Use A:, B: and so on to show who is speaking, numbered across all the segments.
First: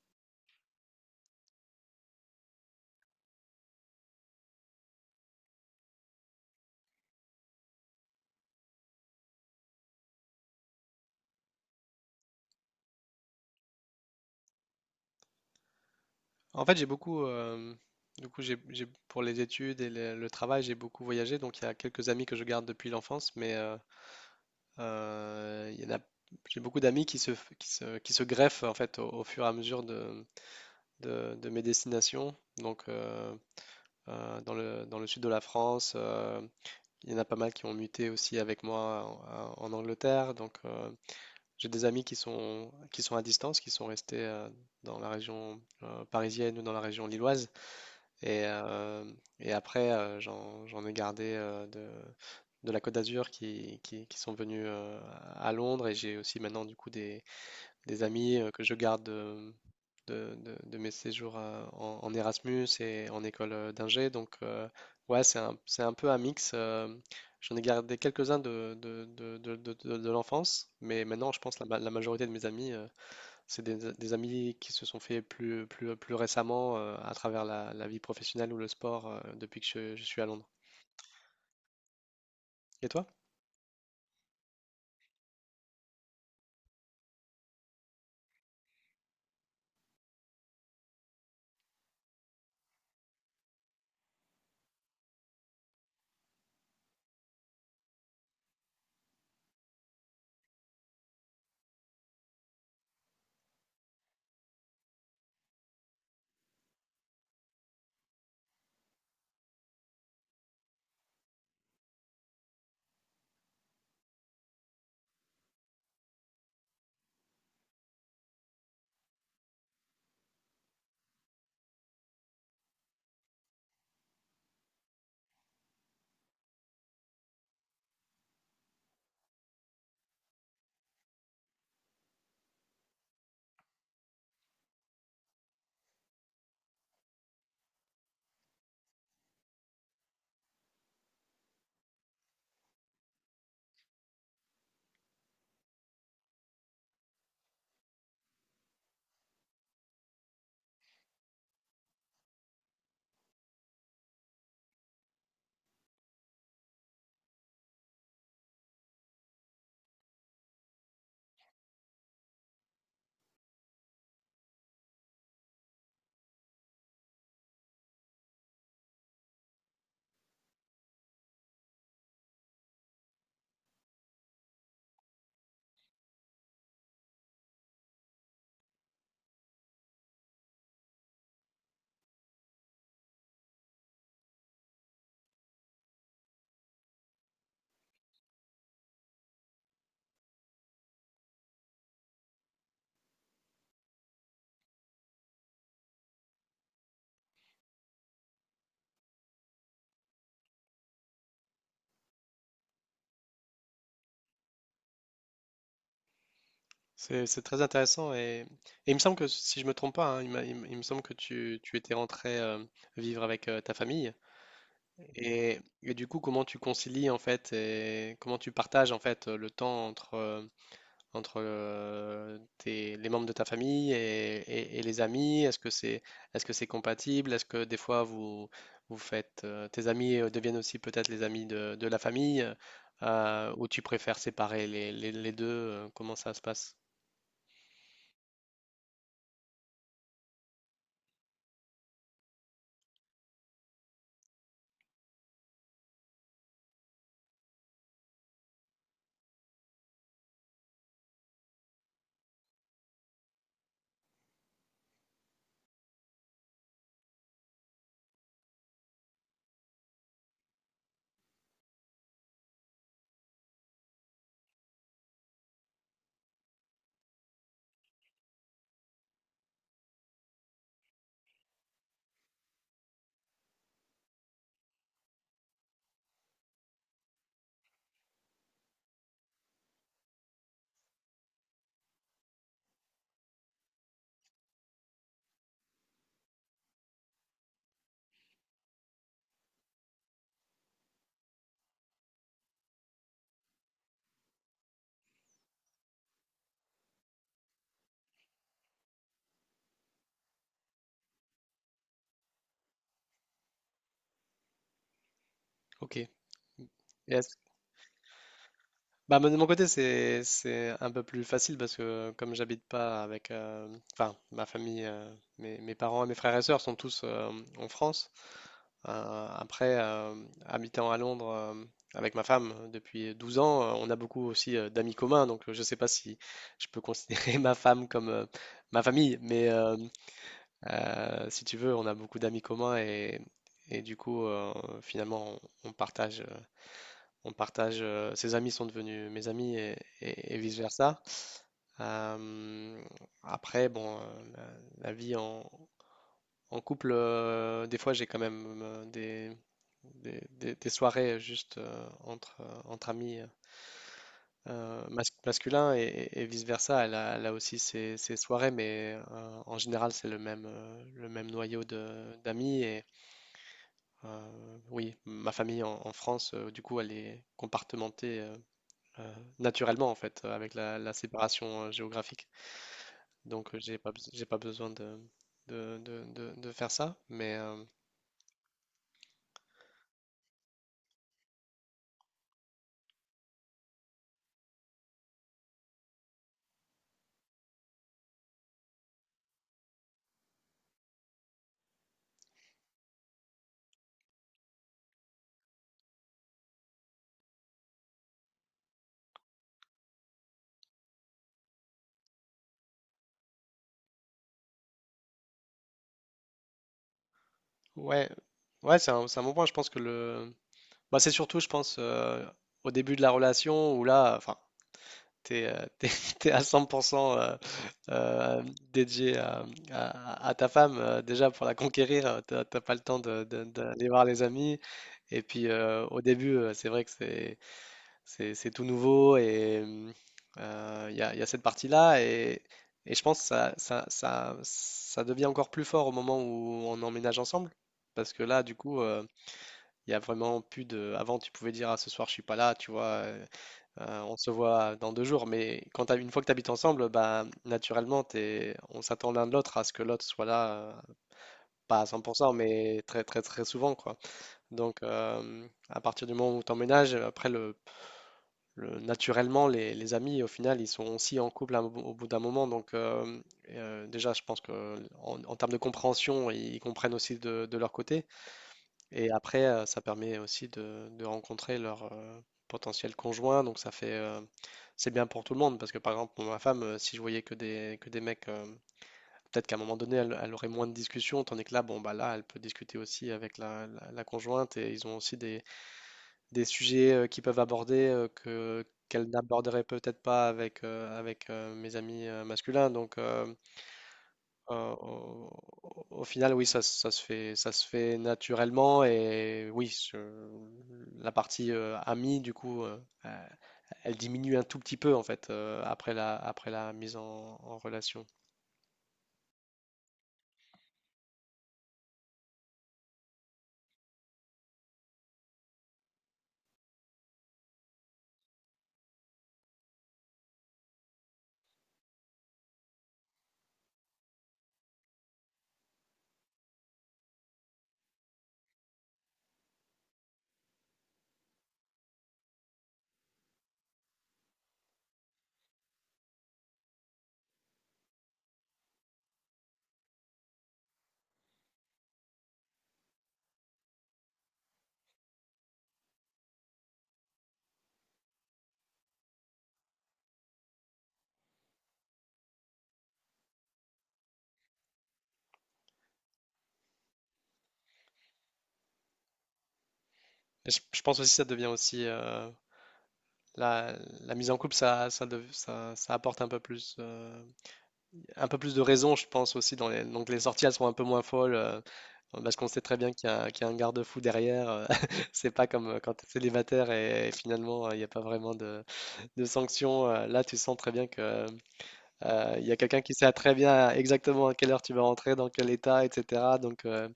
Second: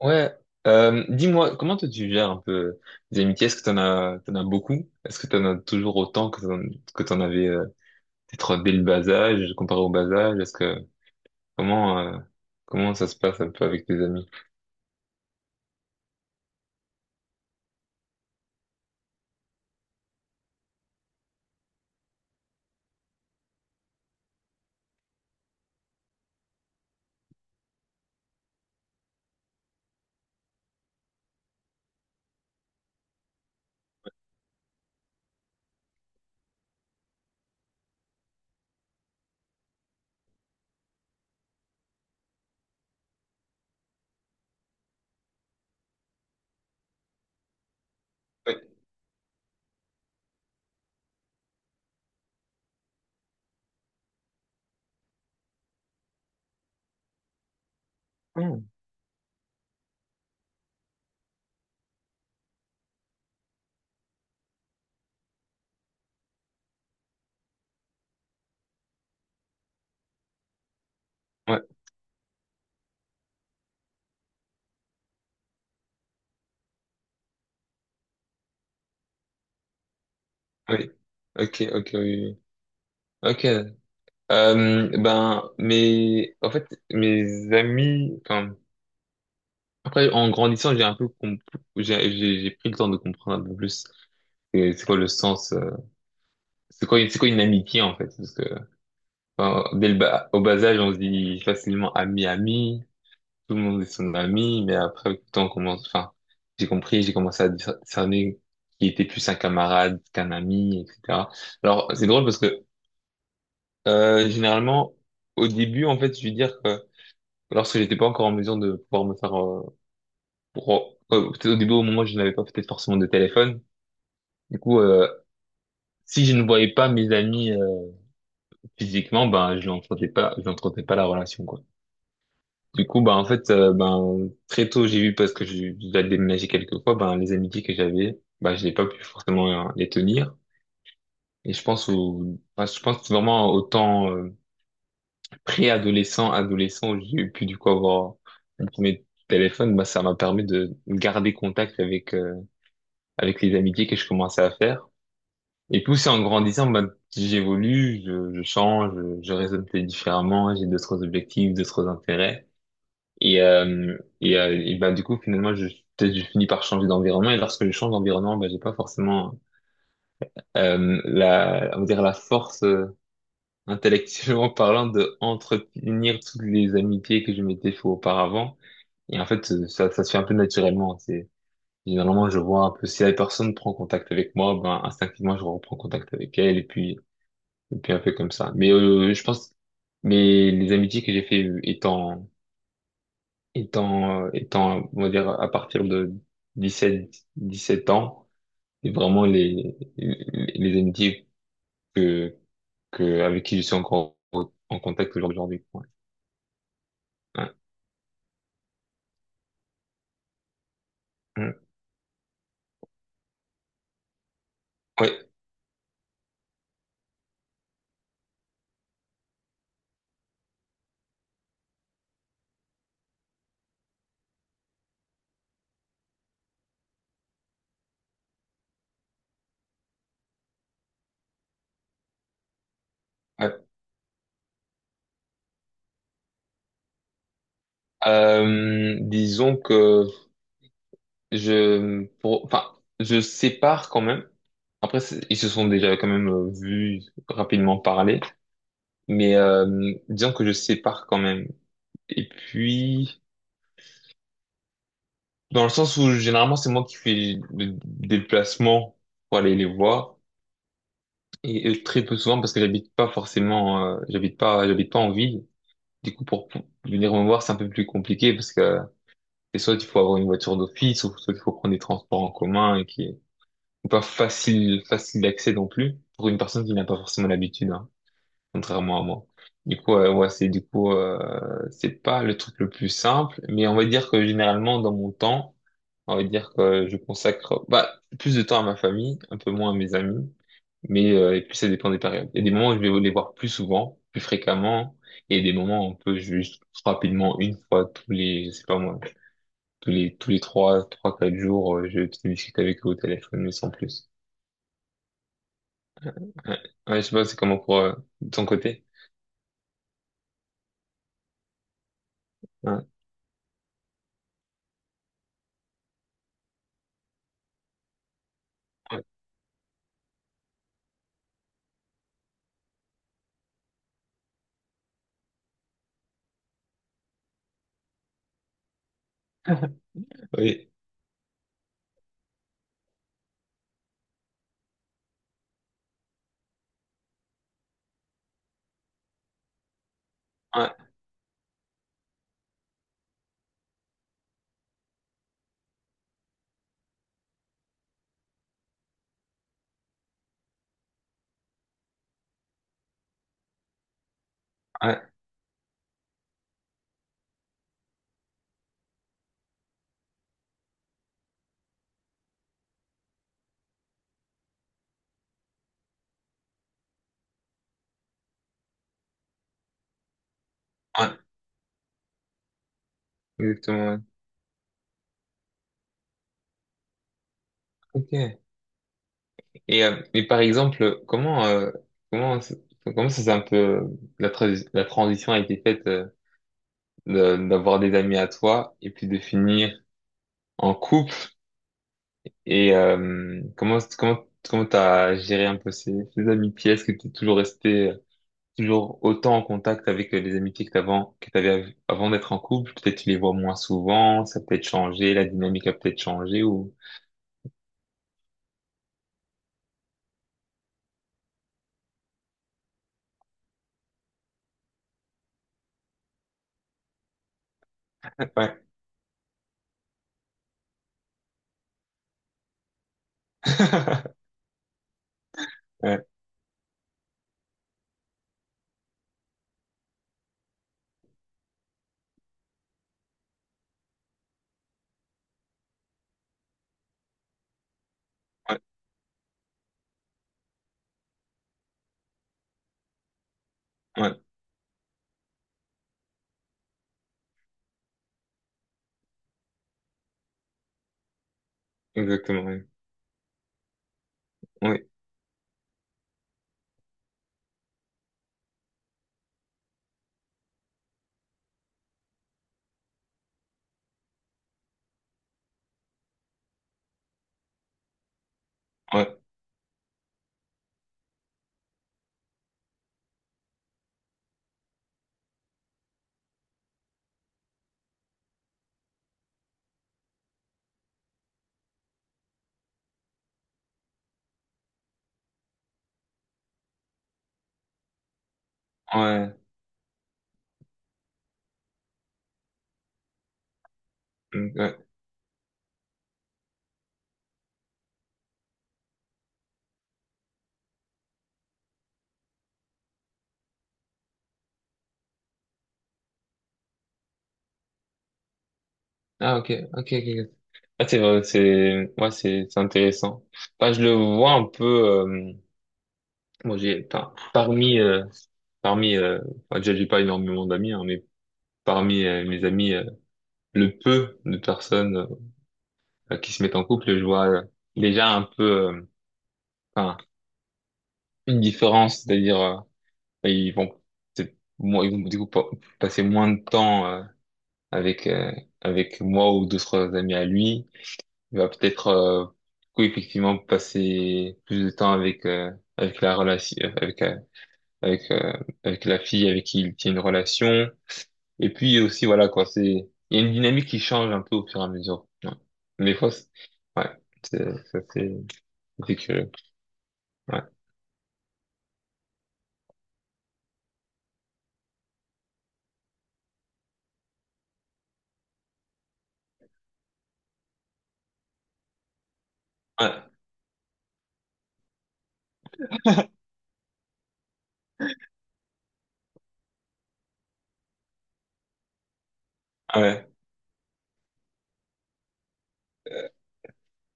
A: Ouais, Dis-moi, comment toi tu gères un peu les amitiés? Est-ce que t'en as beaucoup? Est-ce que t'en as toujours autant que t'en avais peut-être dès le bas âge, comparé au bas âge? Est-ce que comment Comment ça se passe un peu avec tes amis?
B: En fait, j'ai beaucoup, j'ai- pour les études et le travail, j'ai beaucoup voyagé. Donc, il y a quelques amis que je garde depuis l'enfance, mais il y en a, j'ai beaucoup d'amis qui se, f- qui se greffent en fait au fur et à mesure de mes destinations. Donc, dans dans le sud de la France, il y en a pas mal qui ont muté aussi avec moi en Angleterre. Donc, j'ai des amis qui sont à distance, qui sont restés dans la région parisienne ou dans la région lilloise. Et,
A: Oui.
B: euh, et après, j'en ai gardé de la Côte d'Azur qui sont venus à Londres. Et j'ai aussi maintenant du coup des amis que
A: Hmm.
B: je garde de mes séjours à- en Erasmus et en école d'ingé. Donc ouais, c'est un peu un mix. J'en ai gardé quelques-uns de l'enfance, mais maintenant je pense
A: Ouais,
B: la majorité de mes amis c'est des amis qui se sont faits plus récemment à travers la vie professionnelle ou le sport depuis que je suis à Londres.
A: oui. Ok, ok, oui. Oui.
B: Et toi?
A: Ok. Mes amis. Enfin, après, en grandissant, j'ai un peu, comp- j'ai pris le temps de comprendre un peu plus. C'est quoi le sens? C'est quoi une amitié en fait? Enfin, dès le bas, au bas âge, on se dit facilement ami, ami, tout le monde est son ami, mais après, avec le temps, on commence, enfin, j'ai compris, j'ai commencé à discerner qui était plus un camarade qu'un ami, etc. Alors, c'est drôle parce que, généralement, au début, en fait, je veux dire que lorsque j'étais pas encore en mesure de pouvoir me faire, peut-être au début, au moment où je n'avais pas peut-être forcément de téléphone, du coup, si je ne voyais pas mes amis, physiquement, ben, je n'entretenais pas la relation, quoi. Du coup, bah, en fait, ben, très tôt, j'ai vu, parce que j'ai déjà déménagé quelques fois, ben, les amitiés que j'avais, bah, je n'ai pas pu forcément les tenir. Et je pense vraiment au temps pré-adolescent, adolescent, où j'ai pu, du coup, avoir mon premier téléphone, bah, ça m'a permis de garder contact avec, avec les amitiés que je commençais à faire. Et puis, c'est en grandissant, bah, j'évolue, je change, je raisonne peut-être différemment, j'ai d'autres objectifs, d'autres intérêts. Et, et bah, du coup, finalement, peut-être je finis par changer d'environnement. Et lorsque je change d'environnement, bah, j'ai pas forcément la, on va dire la force intellectuellement parlant de entretenir toutes les amitiés que je m'étais fait auparavant. Et en fait, ça se fait un peu naturellement. C'est généralement, je vois un peu si la personne prend contact avec moi, ben instinctivement, je reprends contact avec elle. Et puis un peu comme ça. Mais je pense, mais les amitiés que j'ai fait étant, on va dire, à partir de dix-sept dix-sept ans, et vraiment les amitiés que, que, avec qui je suis encore en contact aujourd'hui. Ouais.
B: C'est
A: Ouais.
B: très intéressant et il me semble que, si je me trompe pas, hein, il me semble que
A: Mm.
B: tu étais rentré vivre avec ta famille
A: Ouais.
B: et du coup comment tu concilies en fait et comment tu partages en fait le temps entre, entre les membres de ta famille et les amis? Est-ce que c'est compatible? Est-ce que des fois vous faites tes amis deviennent aussi peut-être les amis de la famille
A: Ouais.
B: ou tu préfères séparer les deux? Comment ça se passe?
A: Disons que je, pour, enfin, je sépare quand même. Après, c'est- ils se sont déjà quand même vus rapidement parler, mais disons que je sépare quand même. Et puis, dans le sens où généralement c'est moi qui fais le déplacement pour aller les voir et très peu souvent parce que j'habite pas forcément, j'habite pas en ville. Du coup pour venir me voir c'est un peu plus compliqué parce que c'est soit il faut avoir une voiture d'office ou soit il faut prendre des transports en commun et qui est pas facile facile d'accès non plus pour une personne qui n'a pas forcément l'habitude hein, contrairement à moi. Du coup c'est pas le truc le plus simple mais on va dire que généralement dans mon temps on va dire que je consacre bah, plus de temps à ma famille, un peu moins à mes amis, mais et puis ça dépend des périodes. Il y a des moments où je vais les voir plus souvent, plus fréquemment, et des moments où on peut juste rapidement une fois tous les, je sais pas moi, tous les trois, trois quatre jours, je discute avec eux au téléphone, mais sans plus.
B: Ok. Et
A: Ouais, Ouais, je sais pas,
B: est-ce
A: c'est comment pour de ton côté.
B: Bah, moi, de mon côté, c'est un peu plus facile parce que comme j'habite
A: Ouais.
B: pas avec, enfin, ma famille, mes parents et mes frères et sœurs sont tous en France.
A: Ouais.
B: Euh, après, euh, habitant à Londres avec ma femme depuis 12 ans, on a beaucoup aussi d'amis communs. Donc, je sais pas si je peux considérer ma femme comme ma famille, mais euh,
A: Oui,
B: euh, si tu veux, on a beaucoup d'amis communs et du coup, finalement, on partage. On partage, ses amis sont devenus mes amis
A: ouais,
B: vice-versa. Euh, après, bon, la vie en couple, des fois j'ai quand même des soirées juste entre amis
A: ouais,
B: masculins et vice-versa. Elle a aussi ses soirées, mais en général c'est le même noyau de- d'amis. Et oui, ma famille en France, du coup, elle est compartimentée euh, naturellement en fait, avec la
A: ouais,
B: séparation géographique. Donc, j'ai pas,
A: exactement. Ouais.
B: bes- j'ai pas besoin de faire ça. Mais
A: Ok. Et, mais par exemple, comment, ça- comment ça s'est, un peu, la transition a été faite d'avoir des amis à toi et puis de finir en couple et comment t'as géré un peu ces amitiés? Est-ce que t'es toujours resté, toujours autant en contact avec les amitiés que t'avais avant d'être en couple? Peut-être tu les vois moins souvent, ça a peut-être changé, la dynamique a peut-être changé ou,
B: ouais, ouais, c'est un bon point. Je pense que bah, c'est surtout, je pense, au début de la relation où là, enfin, t'es, euh, t'es- t'es à 100% euh,
A: ouais,
B: dédié à ta femme. Déjà pour la conquérir, t'as t'as pas le temps de- d'aller voir les amis. Et puis au
A: ouais,
B: début, c'est vrai que c'est tout nouveau et il y a cette partie-là et je pense que ça devient encore plus fort au moment où on emménage ensemble. Parce que là, du
A: ouais,
B: coup, il y a vraiment plus de. Avant, tu pouvais dire, ah, ce soir, je suis pas là, tu vois, on
A: ouais,
B: se voit dans 2 jours. Mais quand t'as- une fois que tu habites ensemble, bah, naturellement, on s'attend l'un de l'autre à ce que l'autre soit là, pas à 100%
A: exactement, oui,
B: mais très souvent, quoi. Donc,
A: oui,
B: à partir du moment où tu emménages, après, naturellement, les amis, au final, ils sont aussi en couple à- au bout d'un moment. Donc, déjà, je pense que en termes de compréhension, ils comprennent aussi de leur côté. Et
A: ouais,
B: après, ça permet aussi de rencontrer leur potentiel conjoint. Donc, ça fait, c'est bien pour tout le monde. Parce que, par exemple, pour ma femme, si je voyais que des mecs, peut-être qu'à un moment donné, elle aurait moins de discussions. Tandis que là, bon, bah là, elle peut discuter aussi avec la conjointe et ils ont aussi des sujets qu'ils peuvent aborder que qu'elles
A: ouais.
B: n'aborderaient peut-être pas avec, mes amis masculins. Donc,
A: Mm,
B: euh,
A: ouais.
B: au, au- final, oui, ça se fait naturellement. Et oui, je- la partie amie, du coup, euh, elle diminue un tout petit peu, en fait, après la mise en relation.
A: Ah, ok, ok, ok. Ok. Ah, c'est vrai, c'est, ouais, c'est intéressant. Enfin, je le vois un peu, bon, j'ai, enfin, parmi, enfin, déjà, j'ai pas énormément d'amis, hein, mais parmi mes amis, le peu de personnes qui se mettent en couple, je vois déjà un peu, enfin, une différence, c'est-à-dire, ils vont, c'est, moi, ils vont, du coup, passer moins de temps, avec, avec moi ou d'autres amis à lui. Il va peut-être du coup, effectivement passer plus de temps avec avec la relation avec avec avec la fille avec qui il tient une relation et puis aussi voilà quoi c'est il y a une dynamique qui change un peu au fur et à mesure ouais. Des fois c'est- ouais c'est ça c'est curieux ouais
B: Et je pense aussi que ça devient aussi. La, la mise en couple, ça apporte un peu plus. Un peu plus de raison, je pense aussi. Dans les. Donc les sorties, elles sont un peu moins folles. Parce qu'on sait très bien
A: ouais
B: qu'il y a un garde-fou derrière. C'est pas comme quand tu es célibataire et finalement, il n'y a pas vraiment de sanctions. Là, tu sens très bien que, il y a quelqu'un qui
A: ouais
B: sait très bien exactement à quelle heure tu vas rentrer, dans quel état, etc. Donc,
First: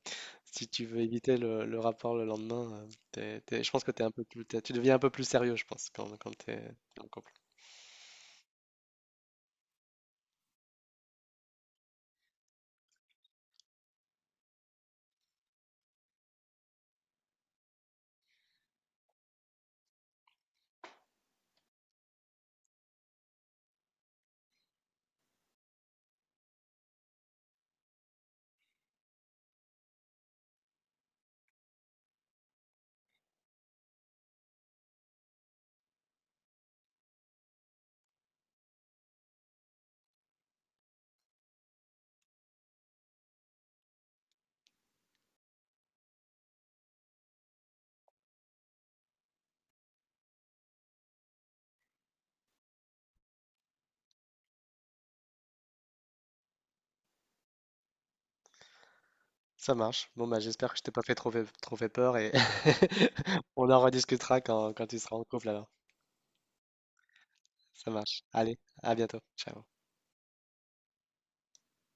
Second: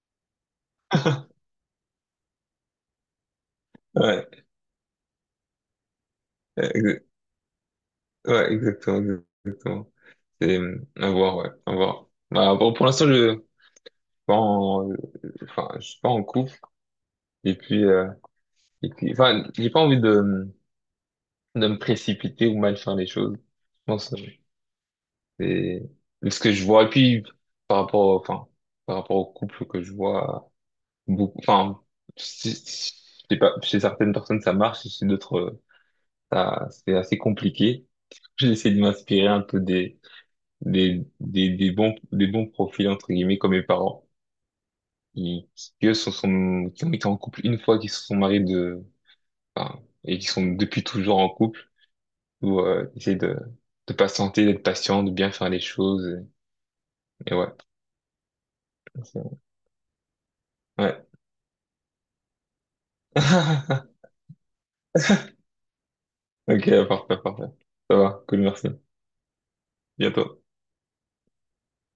B: si tu veux éviter le rapport le lendemain, t'es- t'es- je pense que t'es un peu plus,
A: ouais.
B: t'es- tu deviens un peu plus sérieux, je pense, quand tu es
A: Ouais, ouais, exactement c'est à voir ouais à voir. Bah, bon, pour l'instant je bon, enfin je suis pas en couple et puis et puis, enfin, j'ai pas envie de me précipiter ou mal faire les choses. Je pense, euh, c'est ce que je vois. Et puis, par rapport, enfin, par rapport au couple que je vois, beaucoup, enfin, c'est- c'est- c'est pas, chez certaines personnes, ça marche, chez d'autres, ça, c'est assez compliqué. J'ai essayé de m'inspirer un peu des bons profils, entre guillemets, comme mes parents, qui, qui eux, qui ont été en couple une fois, qui se sont mariés de, enfin, et qui sont depuis toujours en couple ou essayer de patienter, d'être patient, de bien faire les choses. Et, ouais. C'est-
B: Ça marche. Bon, bah, j'espère que je t'ai pas
A: ouais.
B: fait trop fait peur et on en rediscutera quand tu seras en couple alors.
A: Ok, parfait, parfait.
B: Ça
A: Ça
B: marche.
A: va, cool,
B: Allez,
A: merci.
B: à bientôt. Ciao.
A: Bientôt.